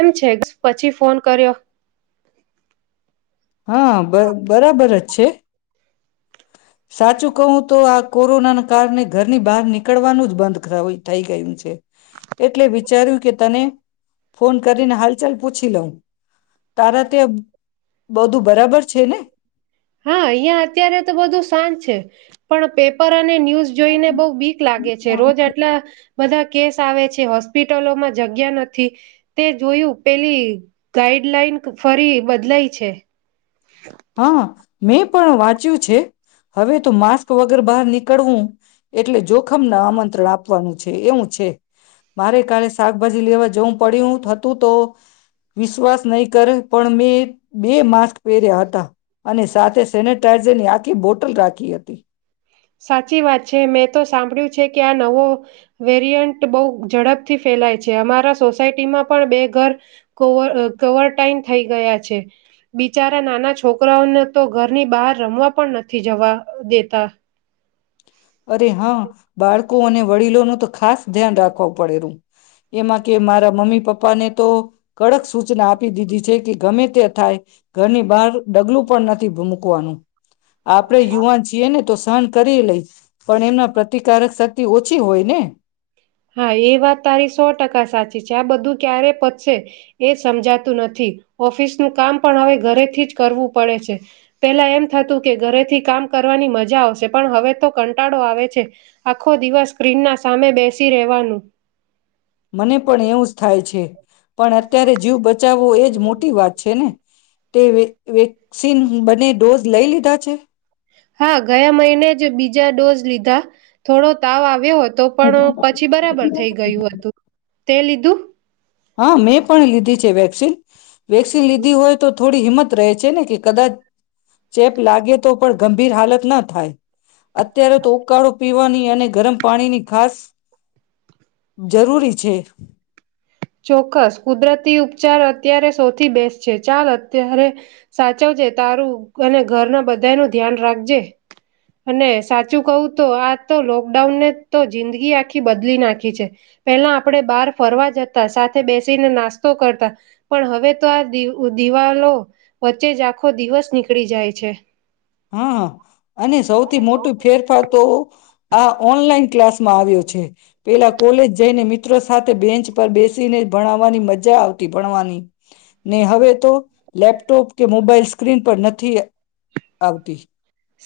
એમ છે પછી ફોન કર્યો. હા બ બરાબર જ છે. સાચું કહું તો આ કોરોનાને કારણે ઘરની બહાર નીકળવાનું જ બંધ થઈ ગયો છે. એટલે વિચાર્યું કે તને ફોન કરીને હાલચાલ પૂછી લઉં. તારા ત્યાં બધું બરાબર છે ને? હા અહિયાં અત્યારે તો બધું શાંત છે પણ પેપર ન્યૂઝ જોઈને બહુ બીક લાગે છે રોજ આટલા બધા કેસ આવે છે હોસ્પિટલોમાં જગ્યા નથી તે જોયું પેલી ગાઈડ હેડલાઇન ફરી બદલાય છે. હા મેં પણ વાંચ્યું છે હવે તો માસ્ક વગર બહાર નીકળવું એટલે જોખમને આમંત્રણ આપવાનું છે. એવું છે, મારે કાલે શાકભાજી લેવા જવું પડ્યું હતું, તો વિશ્વાસ નહીં કરે, પણ મેં. બે માસ્ક પહેર્યા હત અને સાથે, સેનેટાાઈઝરની આખી બોટલ રાખી હતી. સાચી વાત છે. મેં તો સાંભળ્યું છે કે આ નવો વેરિયન્ટ બહુ ઝડપથી ફેલાય છે. અમારા સોસાયટીમાં પણ બે ઘર કોવ કોવરટાાઈન થઈ ગયા છે. બિચારા નાના છોકરાઓને તો ઘરની બહાર રમવા પણ નથી જવા દેતા. અરે હા, બાળકો અને વડીલોનું તો ખાસ ધ્યાન રાખવું પડે. એમાં કે, મારા મમ્મી પપ્પાને તો. કડક સૂચના આપ. આપ દીધી છે કે, ગમે તે થાય ઘરની બહાર ડગલું પણ નથી મૂકવાનું આપડે યુવાન છીએ ને, તો સહન કરી લઈ પણ એમના પ્રતિકારક શક્તિ ઓ છી હોય ને. હા, એ વાત તારી સો ટકા સાચી છે. આ બધું ક્યારે પતશે, એ સમજાતું નથી. ઓફિસનું કામ પણ હવે ઘરેથી જ કરવું પડે છે. પેલા એમ થતું કે ઘરેથી કામ કરવાની મજા આવશે, પણ હવે તો કંટાળો આવે છે. આખો દિવસ સ્ક્રીન ના સામે બેસી. રહેવાનું. મને પણ એવું થાય છે. પણ અત્યારે જીવ બચાવવો એ જ મોટી વાત છે ને તે ન બંને ડોઝ લઈ લીધા છે. હા ગયા મહિને જ બીજા ડોઝ લીધા થોડો તાવ આવ્યો હતો તો પણ પછી બરાબર થઈ ગયું હતું. તે લીધુ હા મેં પણ લીધી છે વેક્સિન. વેક્સિન લીધી હોય તો થોડી હિંમત રહે છે ને કે કદાચ ચેપ લાગે તો પણ ગંભીર હાલત ના થાય અત્યારે તો ઉકાળો પીવાની અને ગરમ પાણીની ખાસ જરૂરી છે. ચોક્કસ કુદરતી ઉપચાર અત્યારે સૌથી બેસ્ટ છે ચાલ અત્યારે સાચવજે તારું અને ઘરના બધા નું ધ્યાન રાખજે અને સાચું કહું તો આ તો લોકડાઉનને તો જિંદગી આખી બદલી નાખી છે પેલા આપણે બહાર ફરવા જ સાથે બેસીને નાસ્તો કરતા પણ હવે તો આ દિવાલો વચ્ચે જ આખો દિવસ નીકળી જાય છે હા. અને સૌથી મોટું ફેરફાર તો આ ઓનલાઈન ક્લાસમાં આવ્યો છે પેલા કોલેજ જઈને મિત્રો સાથે બેન્ચ પર બેસીને ભણાવવાની મજા આવતી ભણવાની ને હવે તો લેપટોપ કે મોબાઈલ સ્ક્રીન પર નથી. આવતી.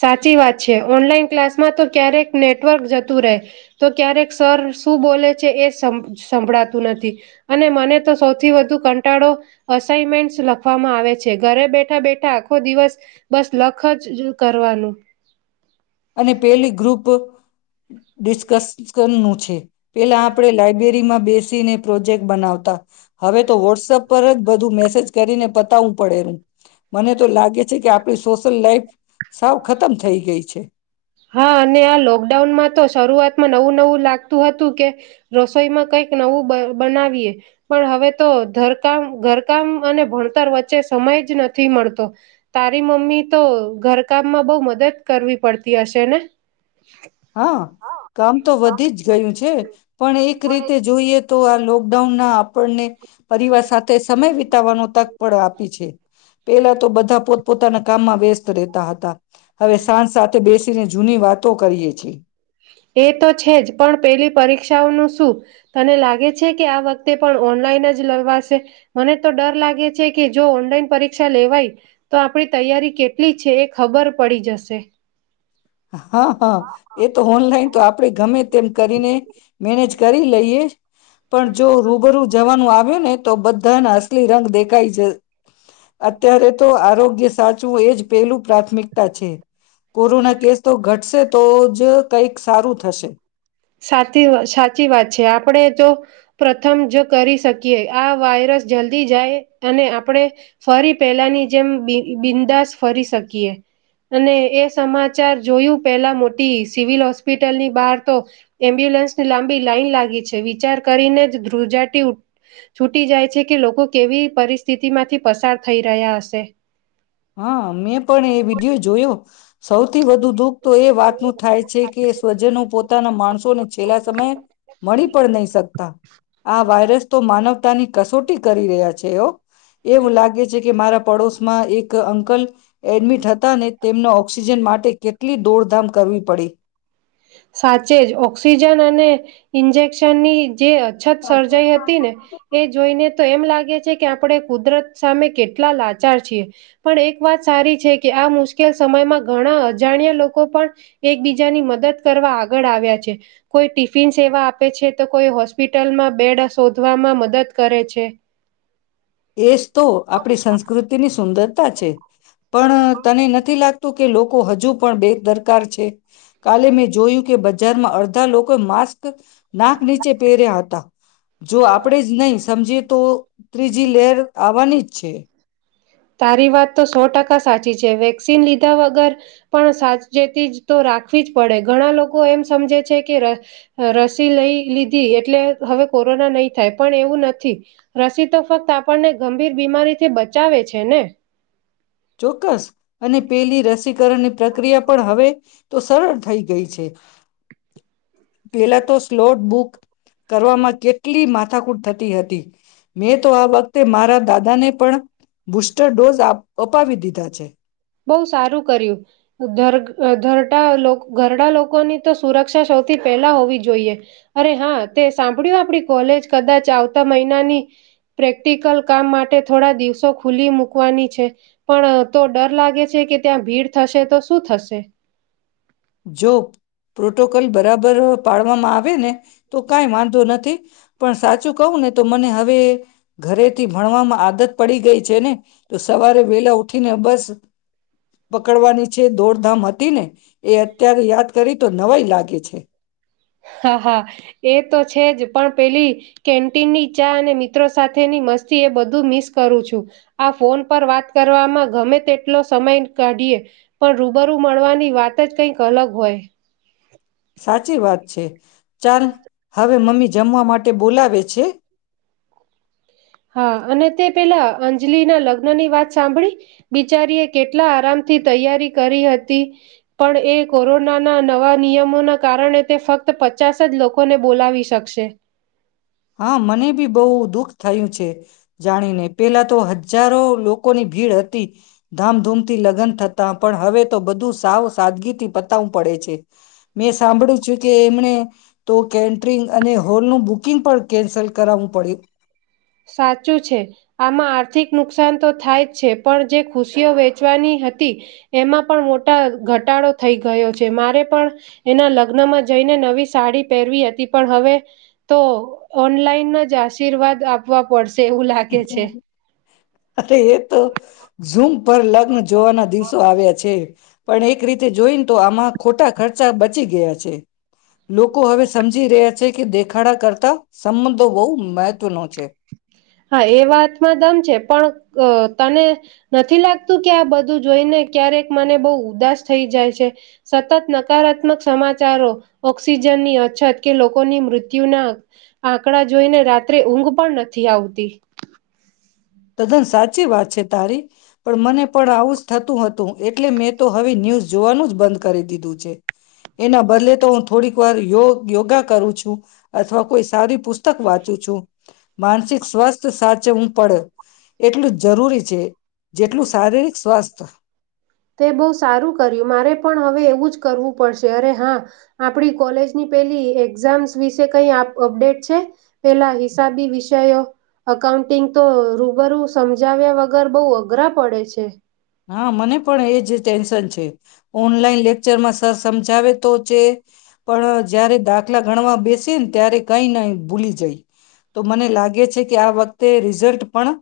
સાચી વાત છે ઓનલાઈન ક્લાસમાં તો ક્યારેક નેટવર્ક જતું રહે તો ક્યારેક સર શું બોલે છે એ સ સ સંભળાતું નથી અને મને તો સૌથી વધુ કંટાળો અસાઈનમેન્ટ લખવામાં આવે છે ઘરે બેઠા બેઠા આખો દિવસ બસ લખ જ. કરવાનું. અને પેલી ગ્રુપ. ડિસ્કસનું છે. પેલા આપડે લાયબ્રેરીમાં. બેસીને પ્રોજેક્ટ બનાવતા. હવે તો વોટ્સપ પર જ બધું મેસેજ કરીને પ. પડેું રુ મને તો લાગે છે કે આપ. આપણી સોશલ લાઈફ. સાવ ખતમ થઈ ગઈ છે. હા અને આ લોકડાઉનમાં તો શરૂઆતમાં નવું નવું લાગતું હતું કે રસોઈમાં કંઈક નવું બનાવીએ પણ હવે તો ઘરકામ ઘરકામ અને ભણતર વચ્ચે સમય જ નથી મળતો તારી મમ્મી તો. ઘરકામમાં બહુ મદદ કરવી પડતી હશે ને. હા કામ તો વધી જ ગયું છે પણ એક રીતે જોઈએ તો આ લો લોકડાઉના આપણને પરિવાર સાથે સમય વિતાવવાનો તક પળ આપી છે પેલા તો બધા પોતપોતાના કામમાં વ્યસ્ત રહેતા હતા હવે સાંજ સાથે બેસીને જૂની વાતો કરીએ. [inaudible] એ તો છે જ પણ પેલી પરીક્ષાઓનું શું તને લાગે છે કે આ વખતે પણ ઓનલાઈન જ લવાશે મને તો ડર લાગે છે કે જો ઓનલાઈન પરીક્ષા લેવાય તો આપડી તૈયારી કેટલી છે એ ખબર પડી જશે. હા હા એ તો ઓનલાઈન તો આપડે ગમે તેમ કરીને મેનેજ કરી લઈએ પણ જો રૂબરૂ જવાનું આવ્યું ને તો બધાના અસલી રંગ દેખ કઈ જઈ અત્યારે તો આરોગ્ય સાચવું એ જ પહેલું પ્રાથમિકતા છે. કોરોના કેસ તો ઘટશે તો જ કઈક સારું થશે. સાતી વ સાચી વાત છે આપણે તો પ્રથમ જો કરી શકીએ આ વાયરસ જલ્દી જાય અને આપણે ફરી પેલાની જેમ બી બિંદાસ ફરી શકીએ અને એ સમાચાર જોયું પેલા મોટી સિવિલ હોસ્પિટલની બહાર તો એમ્બ્યુલન્સની લાંબી લાાઈન લાગી છે વિચાર કરીને જ ધ્રુજાટી છૂટી જાય છે કે લોકો કેવી પરિસ્થિતિ માંથી પસાર થઈ રહ્યા હશે. હા મેં પણ એ વિડિયો જ જોયું સૌથી વધુ દુઃખ તો એ વાતનું થાય છે કે સ્વજનો પોતાના માણસોને છેલ્લા સમયે મળી પણ નહી શકતા આ વાયરસ તો માનવ તાની કસોટી કરી રહ્યા છે એ એવું લાગે છે કે મારા પડોશમાં એ ક અંકલ એડમિટ હતા ને તેમના ઓક્સિજન માટે કેટલી દોડધામ કરવી પડી. સાચે જ ઓક્સિજન અને ઇન્જેક્શનની જે અછત સર્જાઈ હતી ને એ જોઈને તો એમ લાગે છે કે, આપડે કુદરત સામે કેટલા લાચાર છીએ. પણ, એક વાત સારી છે કે આ મુશ્કેલ સમયમાં ઘણા અજાણ્યા લોકો પણ એકબીજાની મદદ કરવા આગળ આવ્યા છે. કોઈ ટિફિન સેવા આપે છે, તો કોઈ હોસ્પિટલમાં બેડ શોધવામાં મદદ કરે છે. એ જ તો આપડી સંસ્કૃતિની સુંદરતા છે. પણ તને નથી લાગ તુ કે, લોકો હજુ પણ બેદરકાર છે. કાલે મેં જોયું કે બ જારમાં અડધા લોકો એ માસ્ ક નાક નીચે પહેર્યા હતા. જો આપડે જ નઈ સમજીએ તો ત્રી જી લેર આવાની જ છે. તારી વાત તો સો ટકા સાચી છે. વેક્સિન લીધા વગર પણ સાચચેતી જ તો રાખવી જ પડે. ઘણા લોકો એમ સમજે છે કે, ર રસી લઈ લીધી એટલે હવે કોરોના નહી થાય. પણ, એવું નથી રસી તો ફક્ત આપણને ગંભીર બીમારીથી બચાવે છે ને. ચોક્કસ. અને પેલી ર સીકરણ ની પ્રક્રિયા પણ હવે તો સરળ થઈ ગઈ છે. પેલા તો સ્લોટ બુક કરવામાં કેટલી મા થાકૂટ થતી હતી. મેં તો આ વખતે મારા દાદાને પણ બૂસ્ટર ડોઝ આપ અપાવી દીધા છે. બઉુ સારું કર્યું. ધર્ગ અ ધરડા લોક ઘરડા લોકોની તો સુરક્ષા સૌથી પહેલા હોવી જોઈએ. અરે હા, તે સાંભળ્યું આપણી કોલેજ કદાચ આવતા મહિનાની પ્રેક્ટિકલ કામ માટે થોડા દિવસો ખુલી મૂકવાની છે. પણ તો ડર લાગે છે કે, ત્યાં ભીડ થશે તો શું થશે? જો પ્રોટોકોલ બરાબર પાડવામાં આવે ને તો કાંઈ વાનધો નથી. પણ સાચું કંવ ને, તો મને હવે ઘરેથી ભણવામાં આદત પડી ગઈ છે ને તો સવારે વેલા ઉઠીને બસ પકડવાની છે. દોડધામ હતી ને એ અત્યારે યાત કરી તો નવાય લાગે છે. હા, હા, એ તો છે જ. પણ પેલી કેન્ટીનની ચા અને મિત્રો સાથેની મસ્તી એ બધું મિસ કરું છું. આ ફોન પર વાત કરવામાં ગમે તેટલો સમય કાઢીએ પણ રૂબરૂ મળવાની વાત જ કઈક અલગ હોય. સાચી વાત છે. ચાલ હવે મમ્મી જમવા માટે બોલાવે છે. હા અને તે પેલા અંજલીના લગ્ન ની વાત સાંભળી, બિચારી એ કેટલા આરામથી તૈયારી કરી હતી પણ એ કોરોનાના નવા નિયમોના કારણે તે ફક્ત પચાસ જ લોકોને બોલાવી શકશે. હા, મને બી બો દુઃખ થયું છે જાણીને, પેલા તો હજારો લોકોની ભીડ હત તી ધામધૂમથી લગ્ન થ તા પણ હવે તો બધું સાવ સાદગીથી પતાવું પડે છે. મેં સાંભળું છું કે એમને તો કેન્ટરિંગ અને હોલનું બુકિંગ પણ કેન્સલ કરાવું પડ્યું. સાચું છે, આમાં આર્થિક નુકસાન તો થાયજ છે, પણ જે ખુશીઓ વેચવાની હતી એમાં પણ મોટા ઘટાડો થઈ ગયો છે. મારે પણ એના લગ્નમાં જઈને નવી સાડી પહેરવી હતી, પણ હવે તો ઓનલાઈન જ આશીર્વાદ આપ વા પડશે. અરે એ તો ઝૂમ પર લગ્ન જોવાના દિવસો આવ્યા છે, પણ એક રીતે જોઈને તો આમાં ખોટા ખર્ચા બચી ગયા છે. લોકો હવે સમજી રહ્યા છે કે દેખાડા કરતા સંબંધો બોવ મેહ તો નો છેે. હા, એ વાતમાં દમ છે, પણ તને નથી લાગતું કે આ બધું જોઈને ક્યારેક મને બહુ ઉદાસ થઈ જાય છે, સતત નકારાત્મક સમાચારો, ઓક્સિજનની અછત કે લોકોની મૃત્યુના આંકડા જોઈને રાત્રે ઊંઘ પણ નથી આવતી તી તદ્દન સાચી વાત છે તારી, પણ મને પણ આવુંજ થતું હતું એટલે મેં તો હવે ન્યૂઝ જોવાનું જ બંધ કરી દીધું છે. એના બદલે તો થોડીક વાર યો યોગા કરું છું અથવા કોઈ સારી પુસ્તક વાંચું છું, માનસિક સ્વાસ્થ સાચ હું પડે એટલું જ જરૂરી છે, જેટલું શારીરિક સ્વાસ્થ્ય. તે બહુ સારું કર્યું, મારે પણ હવે એવું જ કરવું પડશે. અરે હા આપડી કોલેજની પેલી એક્ઝામ્સ વિશે કઈ અપડેટ છે, પેલા હિસાબી વિષયો અઉન્ટિંગ તો રૂબરૂ સમજાવ્યા વગર બહુ અઘરા પડે છે. હા, મને પણ એજ ટેન્શન છે. ઓનલાઈન લેક્ચરમાં સર સમજાવે તો છે, પણ જયારે દાખલા ગણવા બેસે ને ત્યારે કઈ ન ભૂલી જાય. તો મને લાગે છે કે આ વખતે રિઝલ્ટ પણ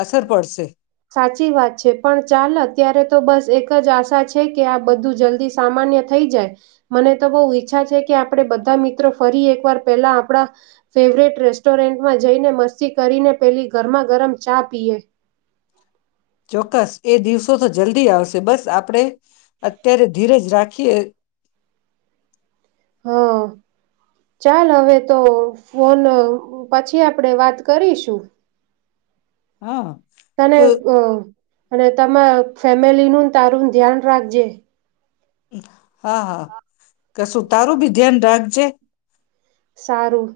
અસર પડશે. સાચી વાત છે પણ ચાલ ત્યારે તો બસ એકજ આશા છે કે આ બધું જલ્દી સામાન્ય થઈ જાય. મને તો બોવ ઈચ્છા છે કે આપડે બધા મિત્રો ફરી એકવાર પેલા આપણા ફેવરેટ રેસ્ટોરન્ટમાં જઈને મસ્તી કરીને પેલી ગરમા ગરમ ચા પીએ. ચોક્કસ એક દિવસ. સો તો જલ્દી આવશે બસ આપડે અત્યારે ધીરજ રાખીએ હા, ચાલ હવે તો ફોન પછી આપડે વાત કરીશું. હા તને તો અ અને તમાર ફેમિલી નું તારું ધ્યાન રાખજે [inaudible] હા હા કશું તારું બી ધ્યાન રાખજે સારું